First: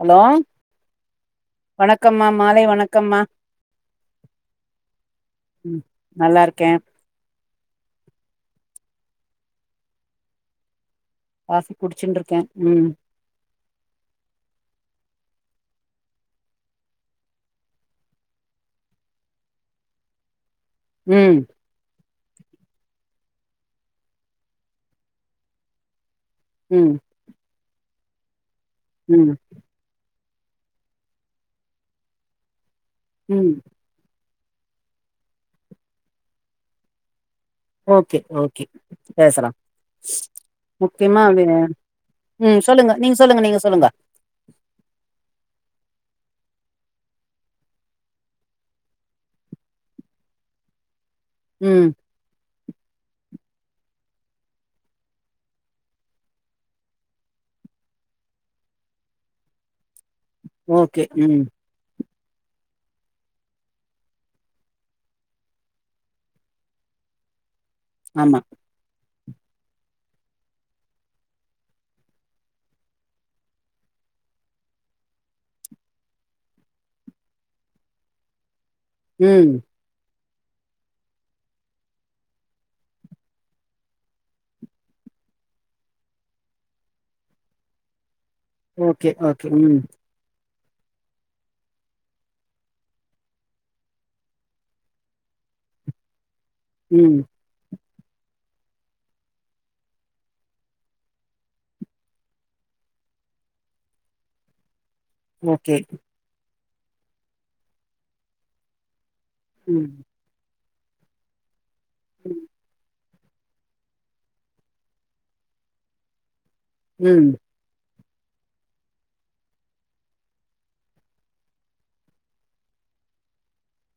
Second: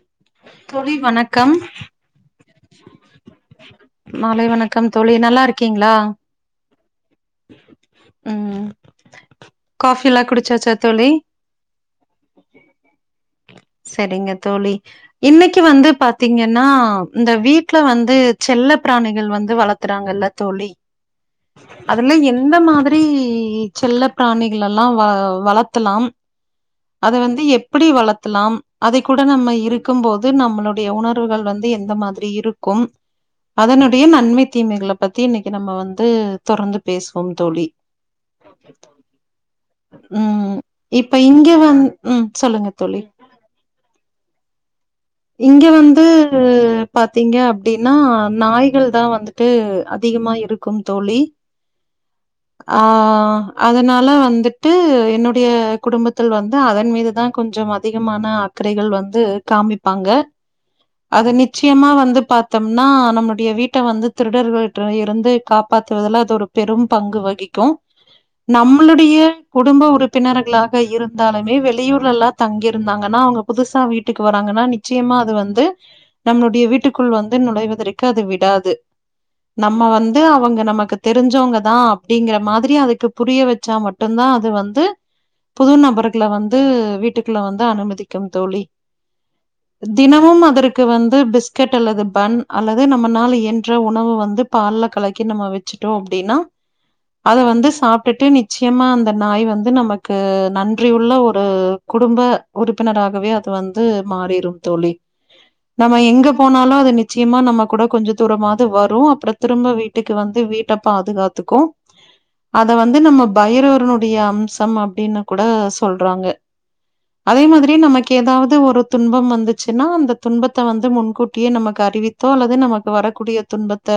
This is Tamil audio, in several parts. ஹலோ தோழி வணக்கம் வணக்கம்மா மாலை வணக்கம்மா மாலை வணக்கம் தோழி நல்லா இருக்கீங்களா நல்லாருக்கே ம் காபில்லா குடிச்சாச்சா தோழி காபி குடிச்சுன்ருக்கே ம் சரிங்க தோழி இன்னைக்கு வந்து பாத்தீங்கன்னா இந்த வீட்ல வந்து செல்ல பிராணிகள் வந்து வளத்துறாங்கல்ல தோழி ம் அதுல எந்த மாதிரி செல்ல பிராணிகள் எல்லா வ வளத்தலா ம் அத வந்து எப்டி வளத்தலாம் அத கூட ம் நம்ம இருக் க்கும் போது நம்மளுடைய உணர்வுகள் வந்து எந்த மாதிரி இருக்கும் ம் அதனு இப்பயு நன்மை தீமைகளை பத்தி இன்னைக்கு நம்ம வந்து தொடர்ந்து பேசுவோம் தோழி ஓகே ஓகே பேசலா ம் இப்ப முக்கியமா அது இங்க வந் ம் சொல்லுங்க தோழி நீங்க சொல்லுங்க நீங்க சொல்லுங்க இங்க வந்து பாத்தீங்க அப்படின்னா நாய்கள் தா வந்து ட்டு அதிகமா இருக்கும் தோழி ம் ஆ அதனால வந்துட்டு என்னுடைய குடும்பத்தில் வந்து அதன் மீதுதா கொஞ்சம் அதிகமான அக்கறைகள் வந்து காமிப்பாங்க ஓகே அத ம் நிச் முக்கியமா வந்து பாத்தோம்னா நம்முடைய வீட்ட வந்து திருடர்கள்ட்ட இருந்து காப்பாத்துவதலா அது ஒரு பெரும் பங்கு வகிக்கு ஆமா நம்மளுடைய குடும்ப உறுப்பினர்களாக இருந்தாலுமே வெளியூர்லல்லா தங்கியிருந்தாங்கன்னா அவங்க புதுசா வீட் வீட்டுக்கு வராங்கன்னா நீ நிச்சயமா அது வந்து நம்ளுடைய வீட்டுக்குள் வந்து நுழைவதற்கு அது விடாது ம் நம்ம வந்து அவுங்க நமக்கு தெரிஞ்சவங்க தா அப்டிங்கற மாதிரி அதுக்கு புரிய வச்சா மட் டும்தா அது வந்து புது நபர்கள வந்து வீட்டுக்குள்ள வந்து அனுமதிக்கும் தோழி ஓகே ஓகே ம் தினமும் அதற்கு வந்து பிஸ்கெட் அல்லது பண் அல்லது நம்மனால இயன்ற உணவு வந்து பால்ல கலக்கி நம்ம வச்சுட்டோ அப்டின்னா ம் அத வந்து சாப்ட்டுட்டு நிச்சயமா அந்த நாய் வந்து நமக்கு நன்றியுள்ள ஒரு குடும்ப உறுப்பினராகவே அது வந்து மாறிறும் தோழி ஓகே நம்ம எங்க போனாலும் அது நிச்சயமா நம்ம கூட கொஞ்ச தூரமாவது வரும் அப்ற திரும்ப ம் வீட்டுக்கு வந்து வீட்டப் பாதுகாத்துக்கு அத வந்து நம்ம பைரர்னுடைய அம்சம் அப்டின்னு கூட சொல்றாங்க ம் அதே மாதிரி நமக் கேதாவது ஒரு துன்பம் வந்து ச்சுன்னா அந்த துன்பத்த வந்து முன்கூட்டியே நமக்கு அறிவித்தோ அல்லது நமக்கு வரக்கூடிய துன்பத்த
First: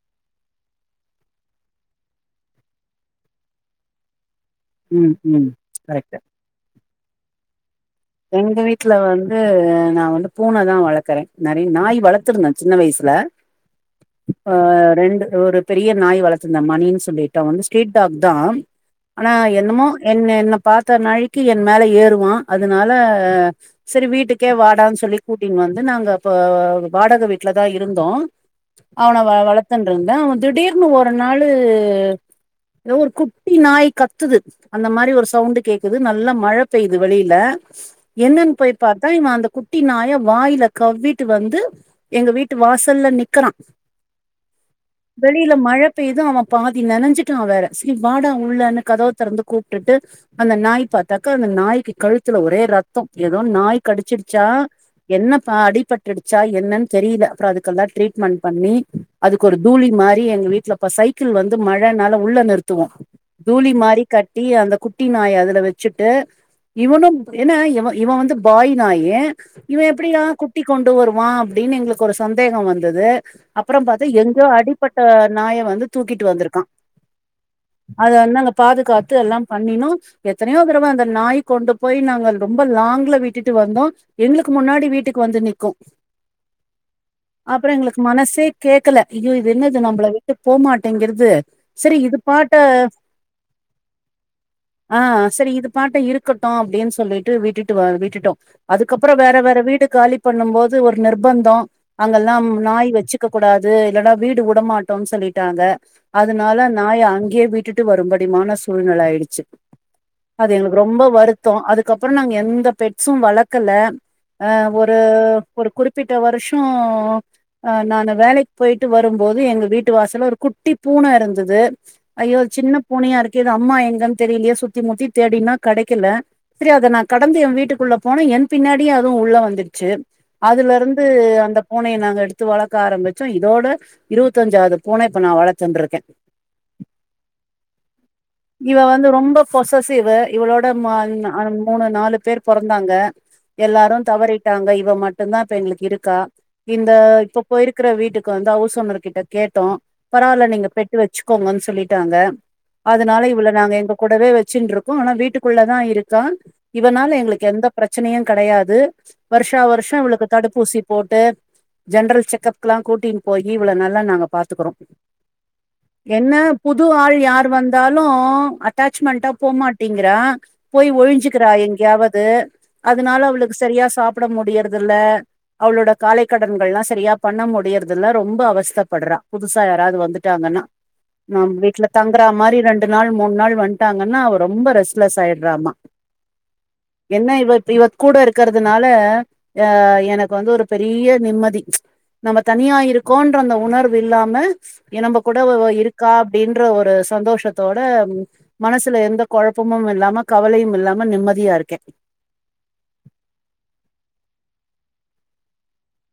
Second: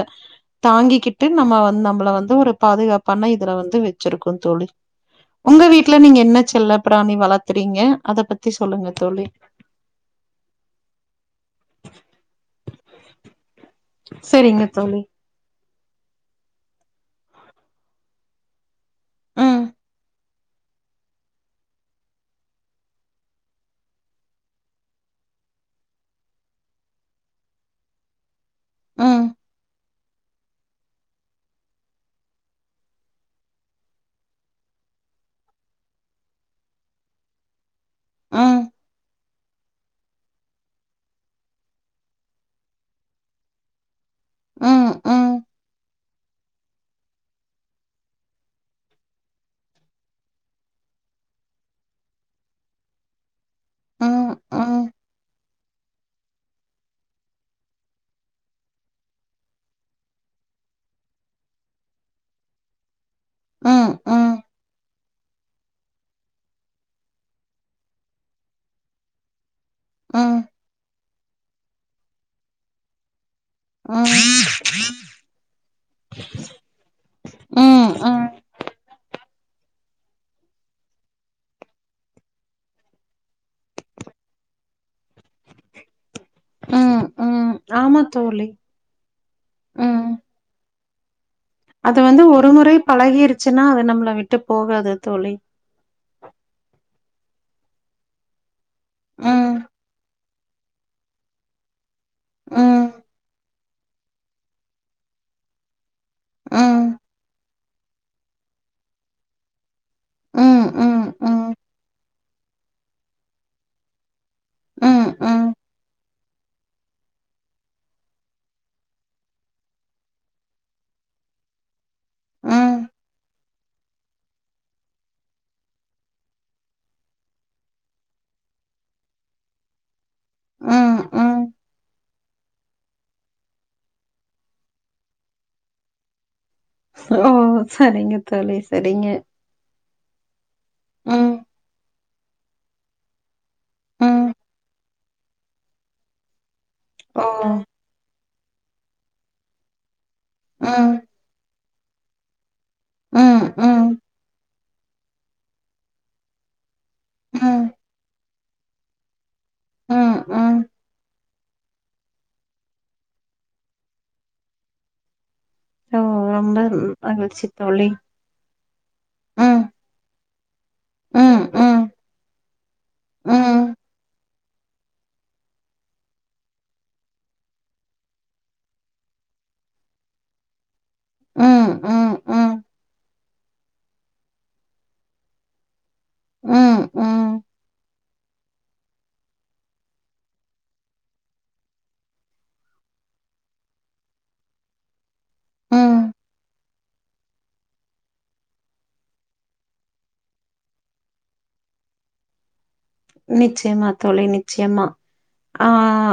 தாங்கிக்கிட்டு நம்ம வந்து நம்மள வந்து ஒரு பாதுகாப்பான இதுல வந்து வச்சிருக்கும் தோழி ம் ம் உங்க வீட்ல கரெக்ட் நீங்க என்ன செல்ல பிராணி வளத்துறீங்க எங்க வீட்ல வந்து நா வந்து பூன தா வளக்குறே நெறைய நாய் வளத்துருந்தே சின்ன வயசுல இப்ப சரிங்க தோழி ரெண் ஒரு பெரிய நாய் வளத்திருந்தே மணின்னு சொல்லிட்டு அவே வந்து ஸ்ட்ரீட் டாக் தா ஆனா ம் என்னமோ என்ன என்ன பாத்த நாழிக்கு என் மேல ஏறுவா அதனால சரி வீட்டுக்கே வாடான்னு சொல்லி கூட்டின்னு வந்து நாங்க அப்ப வாடக வீட்லதா இருந்தோ அவன ம் வ வளத்துன்டு இருந்தே அவே திடீர்னு ஒரு நாளு ஏதோ ஒரு குட்டி நாய் கத்துது அந்த மாரி ஒரு சவுண்டு் கேக்குது நல்லா மழ பெயுது வெளில என்னன்னு ம் போய் பாத் தா இவே அந்த குட்டி நாய வாயில கவ்விட்டு வந்து எங்க வீட்டு வாசல்ல நிக்குறா ம் ம் வெளில மழ இப்ப ஏதோ அவே பாதி நனஞ்சுட்டா வேற செரி வாடா உள்ளன்னு கதவு தெறந்து கூப்ட்டுட்டு அந்த நாய் பாத்தாக்க அந்த நாய்க்கு கழு த்துல ஒரே ரத்தம் ஏதோ நாய் ம் ம் கடிச்சிடுச்சா ம் என்ன ப அடி பட்டுச்சா என்னன்னு தெரில அப்ற அதுக்கெல்லா ட்ரீட்மெண்ட் பண்ணி அதுக்கு ஒரு தூளி மாறி எங்க வீட்ல அப்ப சைக் க்கிள் வந்து மழனால உள்ள நிறுத்துவோ தூளி ம் மாறி ம் கட்டி அந்த குட்டி நாய அதுல வச்சுட்டு இவனும் ஏன்னா இவே இவே வந்து பாய் நாயி இவே எப்படியா ம் குட்டி கொண்டு வருவா அப்டின்னு எங்களுக்கு கொரு சந்தேகம் வந்தது அப்றம் பாத்தா ம் எங்கோ அடிபட்ட நாய வந்து தூக்கிட்டு வந்திருக்கான் ம் அத வந்து நாங்க பாதுகாத்து எல்லா பண்ணினோ எத்தனையோ தடவ அந்த நாய் கொண்டு போய் நாங்க ரொம்ப லாங்ல விட்டுட்டு வந்தோ எங்களுக்கு முன்னாடி வீட்டுக்கு வந்து நிக்கு ம் ம் அப்றோ எங்களுக்கு ஆமா மனசே தோழி கேக்கல ஐயோ இது என்னது நம்பள ம் விட்டு போமாட்டேங்கி ர்து சரி அது இது வந்து ஒரு பாட்ட முறை பழகிருச்சுன்னா அது நம்மள விட்டு போகாது ஆ தோழி சரி இது பாட்ட இருக் கான் அப்டின்னு சொல்லிட்டு விட்டுட்டு வ விட்டுட்டோ அதுக்கப்றோ வேற ம் வேற வீடு காலி பண்ணும் போது ஒரு நிர்பந்தம் அங்கெல்லா ம் நாய் வச்சுக்க கூடா து இல்லன்னா வீடு வுடமாட்டோனு சொல்லிட்டாங்க அதனால ம் நாய அங்கே விட் ட்டுட்டு வரும்படிமான சூழ்நில ஆயிடுச்சு ம் அது ம் எங்களுக்கு ரொம்ப ம் வருத் தோ ம் அதுக்கப்றோ நாங்க எந்த பெட்ஸும் வளக்கல அ ஒரு ம் ஒரு குறுப்பிட்ட வருஷோ அ நானு வேலைக் போய்ட்டு வரும்போது எங்க வீட்டு வாசல்ல ஒரு குட்டி பூன இருந்தது ஐயோ சின்ன ம் பூனயா இருக்கே இது அம்மா எங்கன் தெரிலயே சுத்தி முத்தி தேடினா கெடைக்கல சரி அத நா கடந்து எ வீட்டுக்குள்ள போனே என் பின்னாடியே அதுவு உள்ள வந்துறுச்சு அதுல ம் இருந்து ம் அந்த பூனைய நாங்க எடுத்து து வளக்க ஆரம்பிச்சோ இதோட இருபத்தஞ்சாவது பூன இப்ப நா வளத்துண்ருக்கே ஓ சரிங்க தோழி சரிங்க பொசஸீவ் இவளோட மான்னா ம் மூணு நாலு பேர் பொறந்தாங்க எல்லாரு ம் தவறிட்டாங்க இவ மட்டுந்தா இப்ப எங்களுக்கு இருக்கா இந்த ஓ இப்ப போயிருக்குற வீட்டுக்கு வந்து ஹவுஸ் ஓனர் கிட்ட கேட்டோ பராவால்ல நீங்க ம் பெட்டு வச் வச்சுக்கோங்கன்னு சொல்லிட்டாங்க அதுனால ம் இவள நாங்க ம் எங்க கூடவே வச்சுண்ருக்கோ ஆனா வீட்டுக்குள்ளதா இரு கான் இவனால எங்களுக்கு ம் எந்த பிரச்சனயு கெடையாது வருஷா வருஷோ ம் இவளுக்கு ம் தடுப்பூசி போட்டு ஜென்ரல் செக்கஅப்க்கல்லா கூட்டின்ட்டு போயி இவள நல்லா நாங்க பாத்துகுறோ ஓ என்ன ரொம்ப புது ஆள் மகிழ்ச்சி யார் தோழி வந்தாலு அட்டாச்மண்டா ம் போமாட் டிங்குரா போய் ம் ஒழுஞ்சுக்குறா ம் எங்கயாவது அதுனால ம் அவளுக்கு ம் சரியா சாப்புட முடியறதுல்ல அவளோட காலைக்கடன்கள்லா சரியா பண்ண முடியறதுல்லா ரொம்ப அவஸ்தப்படுறா புதுசா யாராவது வந்துட்டாங்கன்னா நாம் ம் வீட்ல ம் தங்கற மாரி ரெண்டு நாள் மூணு நாள் வட்டாங்கன்னா அவ ரொம்ப ரெஸ்ட்லெஸ் ஆயிரு றாமா ம் ம் என்ன இவ இவ கூட இருக்கறதுனால அ எனக்கு வந்து ஒரு பெரிய நிம்மதி நம்ம தனியா இருக்கோன்ற அந்த உணர்வு இல்லாம எ நம்ப கூட அவ அவ ம் இருக்கா அப்டின்ற ஒரு சந்தோஷத்தோட மனசுல எந்த கொழப்பமும் இல்லாம கவலையும் இல்லாம நிம்மதியா இருக்கே நிச்சியமா தோழி நிச்சியமா ஆ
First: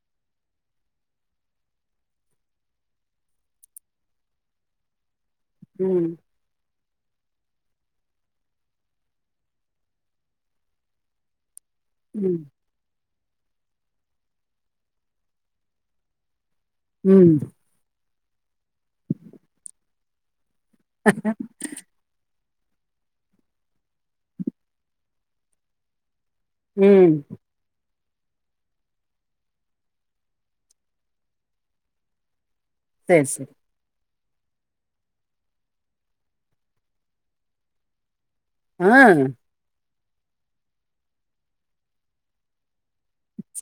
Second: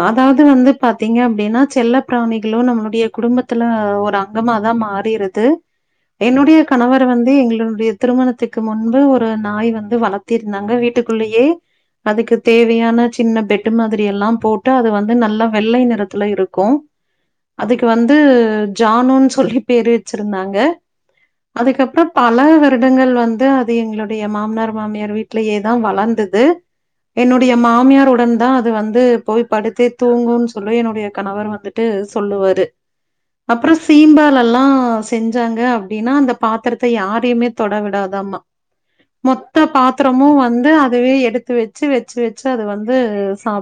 அதாவது வந்து பாத்தீங்க அப்டினா செல்ல பிராணிகளு நம்மளுடைய குடும்ப த்துல ஒரு அங்கமாதா மாறிறுது ம் என்னுடைய கணவர் வந்து எங்களுடைய திருமணத்துக்கு முன்பு ஒரு நாய் வந்து வளர்த்திருந்தாங்க வீட்டுக்குள்ளயே அதுக்கு ம் தேவையான சின்ன பெட்டு் மாதிரி எல்லா போட்டு அது வந்து நல்லா வெள்ளை நிறத்துல இருக்கு ம் அதுக்கு வந்து ஜானுன்னு சொல்லி பேரு வச்சிருந்தாங்க அதுக்கப்பறோ பல வருடங்கள் வந்து அது எங்களுடைய மாமனார் மாமியார் வீட்டலயே தா வளந்தது ம் என்னுடைய மாமியார் உடன் தா அது வந்து போய் படுத்தே தூங்குன்னு சொல்லி என்னுடைய கணவர் வந்துட்டு சொல்லுவாரு சேர் சேர் அப்பறோ சீம்பாலல்லா செஞ்சாங்க அப்டினா அந்த பாத்தரத்த யாரையுமே தொட விடாதாமா அ மொத்த பாத்தரமு வந்து அதுவே எடுத்து வச்சு வச் வச்சு வச்சு அது வந்து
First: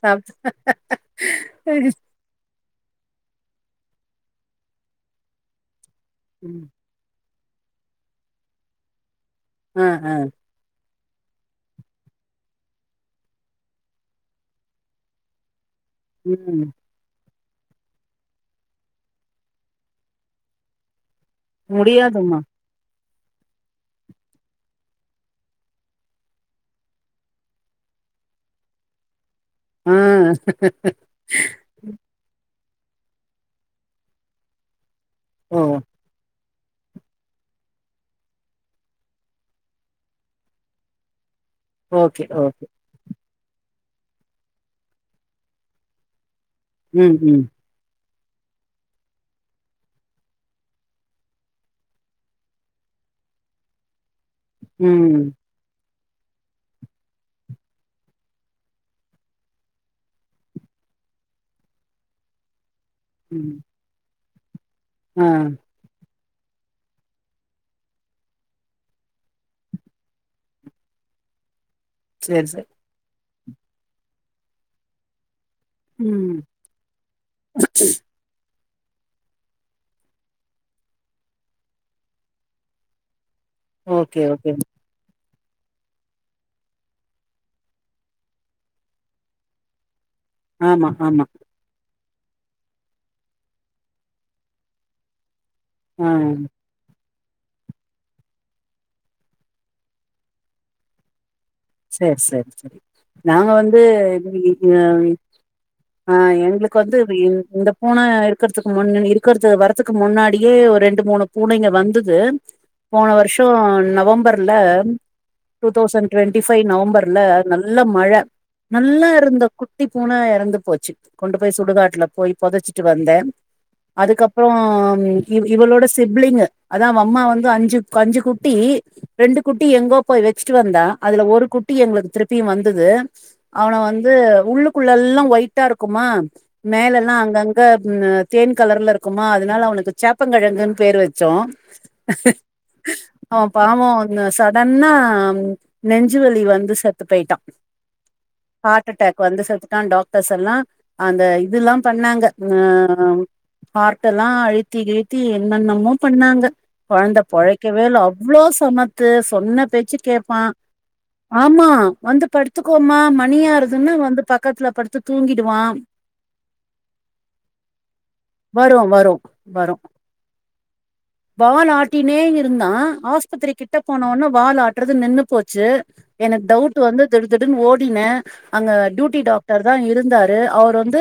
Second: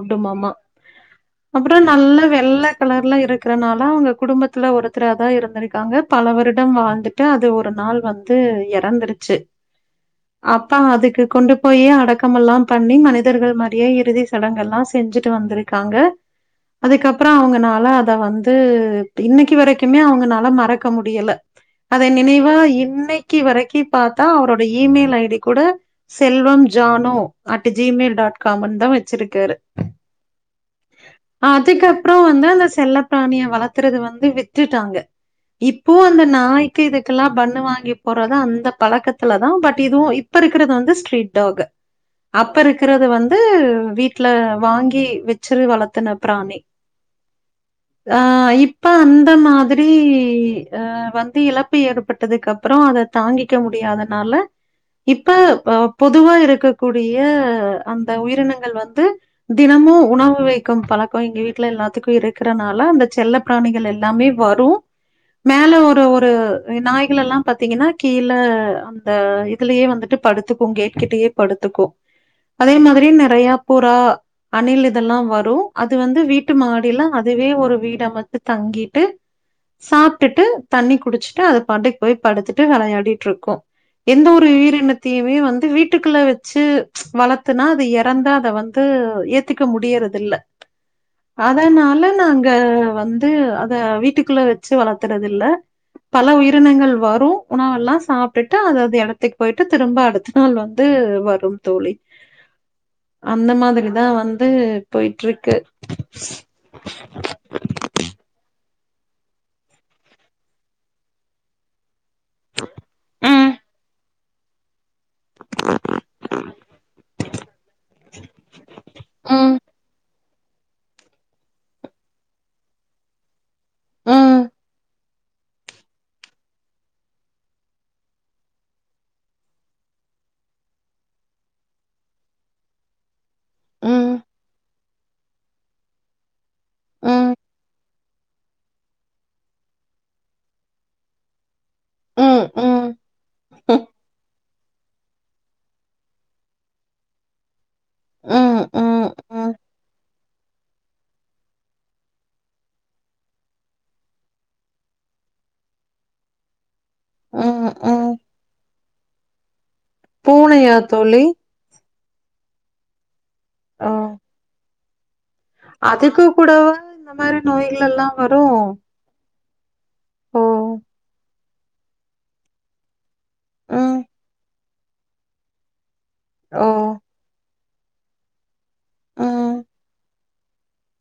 சாப்ட்டு அப்பறோ நல்ல வெள்ள கலர்ல இருக்கறனால அவுங்க குடும்பத்துல ஒருத்தராதா இருந்திருக்காங்க பல ம் வருடம் வாழ்ந்து ட்டு அது ஒரு நாள் வந்து எறந்துருச்சு அ ஹ அப்பா அதுக்கு கொண்டு போயே அடக்கமல்லாம் பண்ணி மனிதர்கள் மரியே இறுதி சடங்கல்லா செஞ்சுட்டு வந்துருக்காங்க ம் அதுக்கப்பறோ அவங்கனால அத வந்து டி இன்னிக்கி வரைக்குமே அவங்கனால மறக்க முடியல அதை முடியாதுமா நினைவா இன்னை க்கி வரைக்கி பாத்தா அவ்ரோட இமேல் ஐடி கூட செல்வம் ஜானோ அட்டு ஜிமெய்ல் டாட் காமன் தா வச்சிருக்காரு ஆ அதிக்கப்றோ வந்து அந்த செல்ல ப்ராணிய வளத்துறது வந்து வித்துட்டாங்க ஓ இப்போ அந்த நாய் கிதுக்கல்லா பண்ணு வாங்கி போறது அந்த பழக்கத்துலதா பட் இதுவும் இப்ப இருக்கிறது வந்து ஸ்ட்ரீட் டாக ஓகே அப்ப ஓகே இருக்றது வந்து வீட்ல வாங்கி வெச்சுரு வளத்தன ப்ராணி ம் ம் ஆ இப்ப அந்த மாதிரி அ வந்து இழப்பு ஏற்பட்டதுக்கப்றோ அதத் தாங்கிக்க முடியாதனால இப்ப ம் ஆப் பொதுவா இருக்கக்கூட் பிய அந்த உயிரினங்கள் வந்து தினமு உணவு வைக்கும் பழக்கோ எங்க வீட்ல எல்லாத்துக்கு இருக்றனால அந்தக் செல்ல ம் ப்ராணிகள் எல்லாமே வரு ஆ மேல ஒரு ஒ பு நாய்கள் எல்லா பாத்தீங்கன்னா கீழ அந்த இதுலயே வந்துட்டு படுத்துக்கு கேட்கிட்டயே படு த்துக்கு சேரி சேரி அதே மாதிரி நெறையா புறா அணில் இதெல்லா வரு அது வந்து ம் வீட்டு மாடில அதுவே ஒரு வீடாமத்து தங்கிட்டு சாப்ட்டுட்டு தண்ணி குடிச்ட்டு அத பாட்டுக் போய் படுத்துட்டு வெளையாடிட்ருக்கு ஓகே எந்த ஒரு ஓகே வீரினத்தையுமே வந்து வீட்டுக்குள்ள வெத் ச்சு வளத்துனா அது யறந்தா அத வந்து ஏத்துக்க முடியறதில்ல ஆமா ஆமா அதனால நாங்க வந்து அத வீட்டுக்குள்ள வெச்சு வளத்துறதில்ல ஆ பல உயிரினங்கள் வரு உணவெல்லா சாப்ட்டுட்டு அது அது எடத்துக் போய்ட்டு திரும்ப அடுத்த நாள் வந்து வர் செர் செர் சரி நாங்க அந்த வந்து மாதிரி தான் இன்னுகு வந்து இத்துகயி போயிட்டுருக்கு. அ எங்ளுக்கு வந்து விடு இந்தப் பூன இர்க்குற்த்துக் முன்னன் இருக்கற்து வரத்துக்கு முன்னாடியே ஒர் ரெண்டு மூணு பூனைங்க வந்துட் தும் போன வர்ஷோ ம், நவம்பர்ல two thousand twenty five நவம்பர்ல நல்ல மழ நல்லா இருந்த ம், கு ட்டி பூன யறந்து போச்சு கொண்டு போய் சுடுகாட்ல போய் புதச்சிட்டு வந்தே ம், அதுக்கப்போம் இவி இவ் இவளோட சிப்ளிங்க அதா அவம்மா வந்து அஞ்சுக் அஞ்சு குட்டி ரெண்டு குட்டி எங்கோ போய் வெச்ட்டு வந்தா அதுல ஒரு குட்டி எங்ளுக்கு த்ருப்பி வந்தது அவன வந்து ம், உள்ளு குள்ளல்லா வய்ட்டாருக்குமா மேலல்லா ம், அங்கங்க அப்பும தேன் கலர்ல இருக்குமா அதனால அவனுக்கு சேப்ப கிழங்குன் பேர் வெச்சோ ம், ம், ம், ஆவ் ம், பாவோ னு சடன்னா ம் நெஞ்சுவலி வந்து செத்து போய்ட்டா ம், ஹாட் ம், அட்டாக் வந்து செத்துட்டா டாக் பெசல்லா அந்த இதுல்லா பண்ணாங்க அ அம் ஹார்ட் எல்லா அழுத்தி கிழ்த்தி என்னென்னமோ பண்ணாங்க கொழந்த ம், பொழைக்கவே இல்ல ம். அவ்ளோ சமத்து சொன்ன பேச்சு கேப்பா பூனையா தோழி ஆமா வந்து படுத்துக்கோமா ஓ! மணியாரதுன்னா வந்து பக்கத்துல படுத்து தூங்கிடுவா அதுக்கு கூடவா இந்த மாரி நோய்களெல்லா வரு வரு வரு ஓ வாலாட்டினே இருந்தா ஆஸ்பத்திரி கிட்ட ம். போனோன வால் ஆட்றது நின்னு போச்சு எனக்கு டவுட் ஓ! வந்து திடு திடுன்னு ஓடினே அங்க டியூட்டி ம். டாக்டர் தா இருந்தார் ரு அவுர் வந்து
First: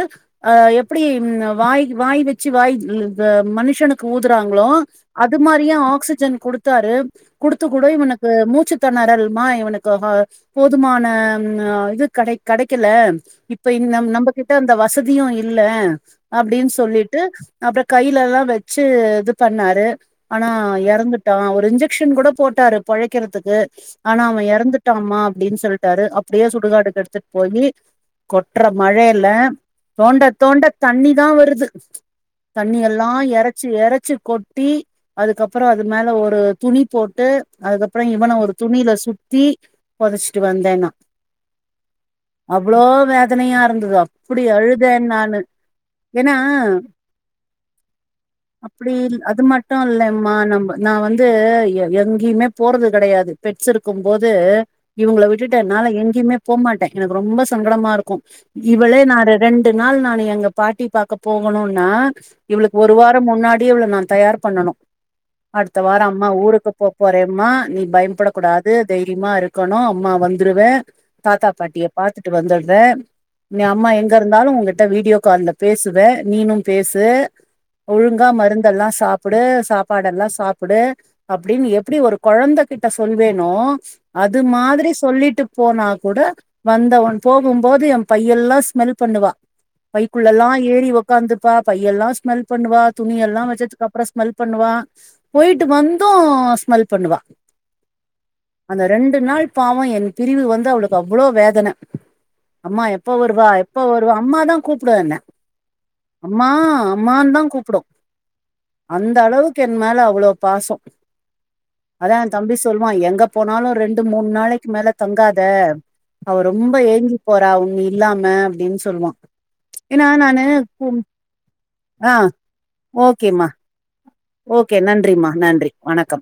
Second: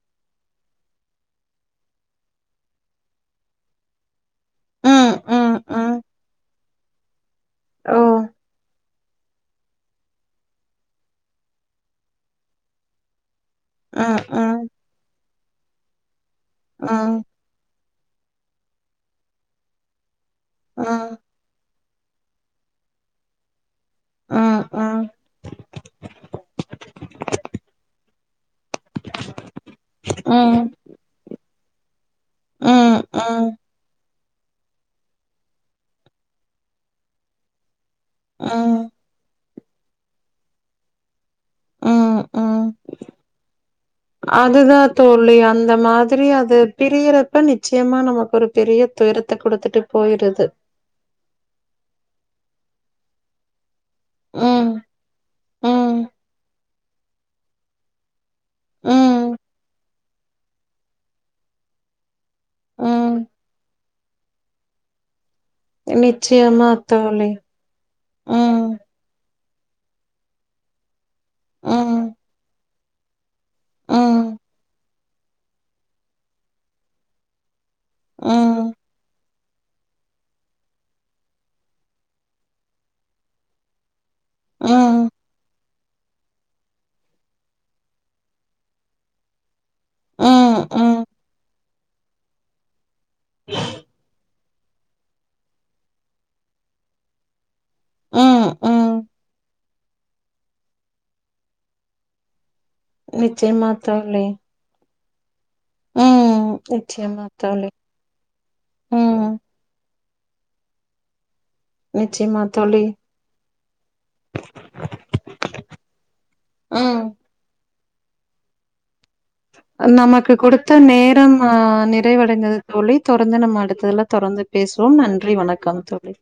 அ எப்டி ம் வாய் வாய் வெச்சு வாய் த மனுஷனுக்கு கு ஊதுறாங்ளோ ம், அப் அது ம், மாரியே ம். ஆக்சிஜன் குடுத்தாரு குடுத்து கூட ஓ! இவனுக்கு மூச்சு தெணறல் மா மா இவனுக்கு ஹா போதுமான இது கடை கடைக்கல இப் இப்ப இன் நம் ம், நம்பகிட்ட ம், அந்த வசதியு இல்ல அப்டின் சொல்லிட்டு ம், அப்ற கையிலல்லாம் வச்சு இது பண்ணாரு ஆனா ம், ம், எறந்துட்டான் ஒரு இஞ்சக் க்ஷன் கூட போட்டாரு பொழைக்கிறதுக்கு ஆனா அவ ம், எறந்துட்டாமா அப்டின் சொல்ட்டாரு அப்டியே சுடுகாடுக்கு எடுத்துட் போயி கொட்ற மழையில தோண்ட ம். தோண்ட தண்ணி தா வருது தண்ணி ம், எல்லா ம், எரச்சி எரச்சி கொட்டி அதுக்கப்பறோ அது மேல ஒரு துணி போட்டு அதுக்கப்பறொ இவன ஒரு ம், துணில சுத்தி பொதச்சிட்டு வந்தே நா ம், ம். அவ்ளோ வேதனையா இருந்துது அப்டி அதுதான் அழுதேன் தோழி. நானு ஏன்னா இப்ப நிச்சயமா நமக்கு ஒரு பெரிய அப்டி துயரத்த அது மட்டு கொடுத்துட்டு இல்லம்மா நம் நா வந்து எங்கயுமே போறது கெடையாது பெட்ஸ் இருக்கும் போது ம், இவுங்கள விட்டுட்டு என்னால ம், எங்கயுமே போ மாட்ட எனக்கு ரொம்ப சங்கடமாருக்கும் இவளே நா ரெ ம், ரெண்டு நாள் நானு எங்க பாட்டி பாக்க போகணுன்னா இவுளுக்கு ஒரு ம். வாரம் முன்னாடியே இவள நா தயார் பண்ணனு அடுத்த வாரொ அம்மா நிச்சயமா ஊருக்கு போ தோழி. போறேம்மா நீ பயபடக் ம், கூடாது தெய்ரிமா இருக்கணு அம்மா வந்துருவே தாத்தா பாட்டிய ம், பாத்துட்டு வந்துறே நீ அம்மா எங்க ம், இருந்தாலு உங்கிட்ட வீடியோ கால்ல பேசுவே நீனும் பேசு ஒழுங்கா ம், மருந்தெல்லா சாப் கா சாப்பாடெல்லா சாப்பிடு அப்டின் எப்புடி ஒரு கொழந்த கிட்ட சொல்வேனோ அது ம், மாதிரி ம், சொல்லிட்டு போனா கூட வந்த ஒன் போகும்போது என் பையெல்லா ஸ்மெல் பண்ணுவா பைக்குள்ளல்லா ம், ஏறி ஒக்காந்துப்பா பையெல்லா ஸ்மெல் பண்ணுவா துணி எல்லாம் வச்ச கப்புறொ ஸ்மல் பண்ணுவா போயிட்டு வந்து ஸ்மல் பண்ணுவா ம், அந்த ம். ரெண்டு நாள் பாவொ என் பிரிவு வந்து அவளுக்கு அவ்ளோ வேதன அம்மா எப்ப வருவா நிச்சயமா எப்ப வருவா தோழி. அம்மாதா கூப்புடு என்ன அம்மா ம். நிச்சயமா அம்மான்தா தோழி. கூப்புடு அந்த ம். அளவுக்கு என் மேல அவ்ளோ பாசோ அதா என் நிச்சயமா தம்பி தோழி. சொல்வான் எங்க போனாலு ரெண்டு மூண் நாளைக்கு மேல தங்காத அவ ரொம்ப ம். ஏங்கி போறா உண் நீ இல்லாம அப்டின் சொல்வான் அ நமக்கு கொடுத்த நேரம் ஆ ஆ நிறைவடைந்தது தோழி தொடர்ந்து ஓகேம்மா நம்ம அடுத்ததுல தொடர்ந்து பேசுவோம் நன்றி வணக்கம் தோழி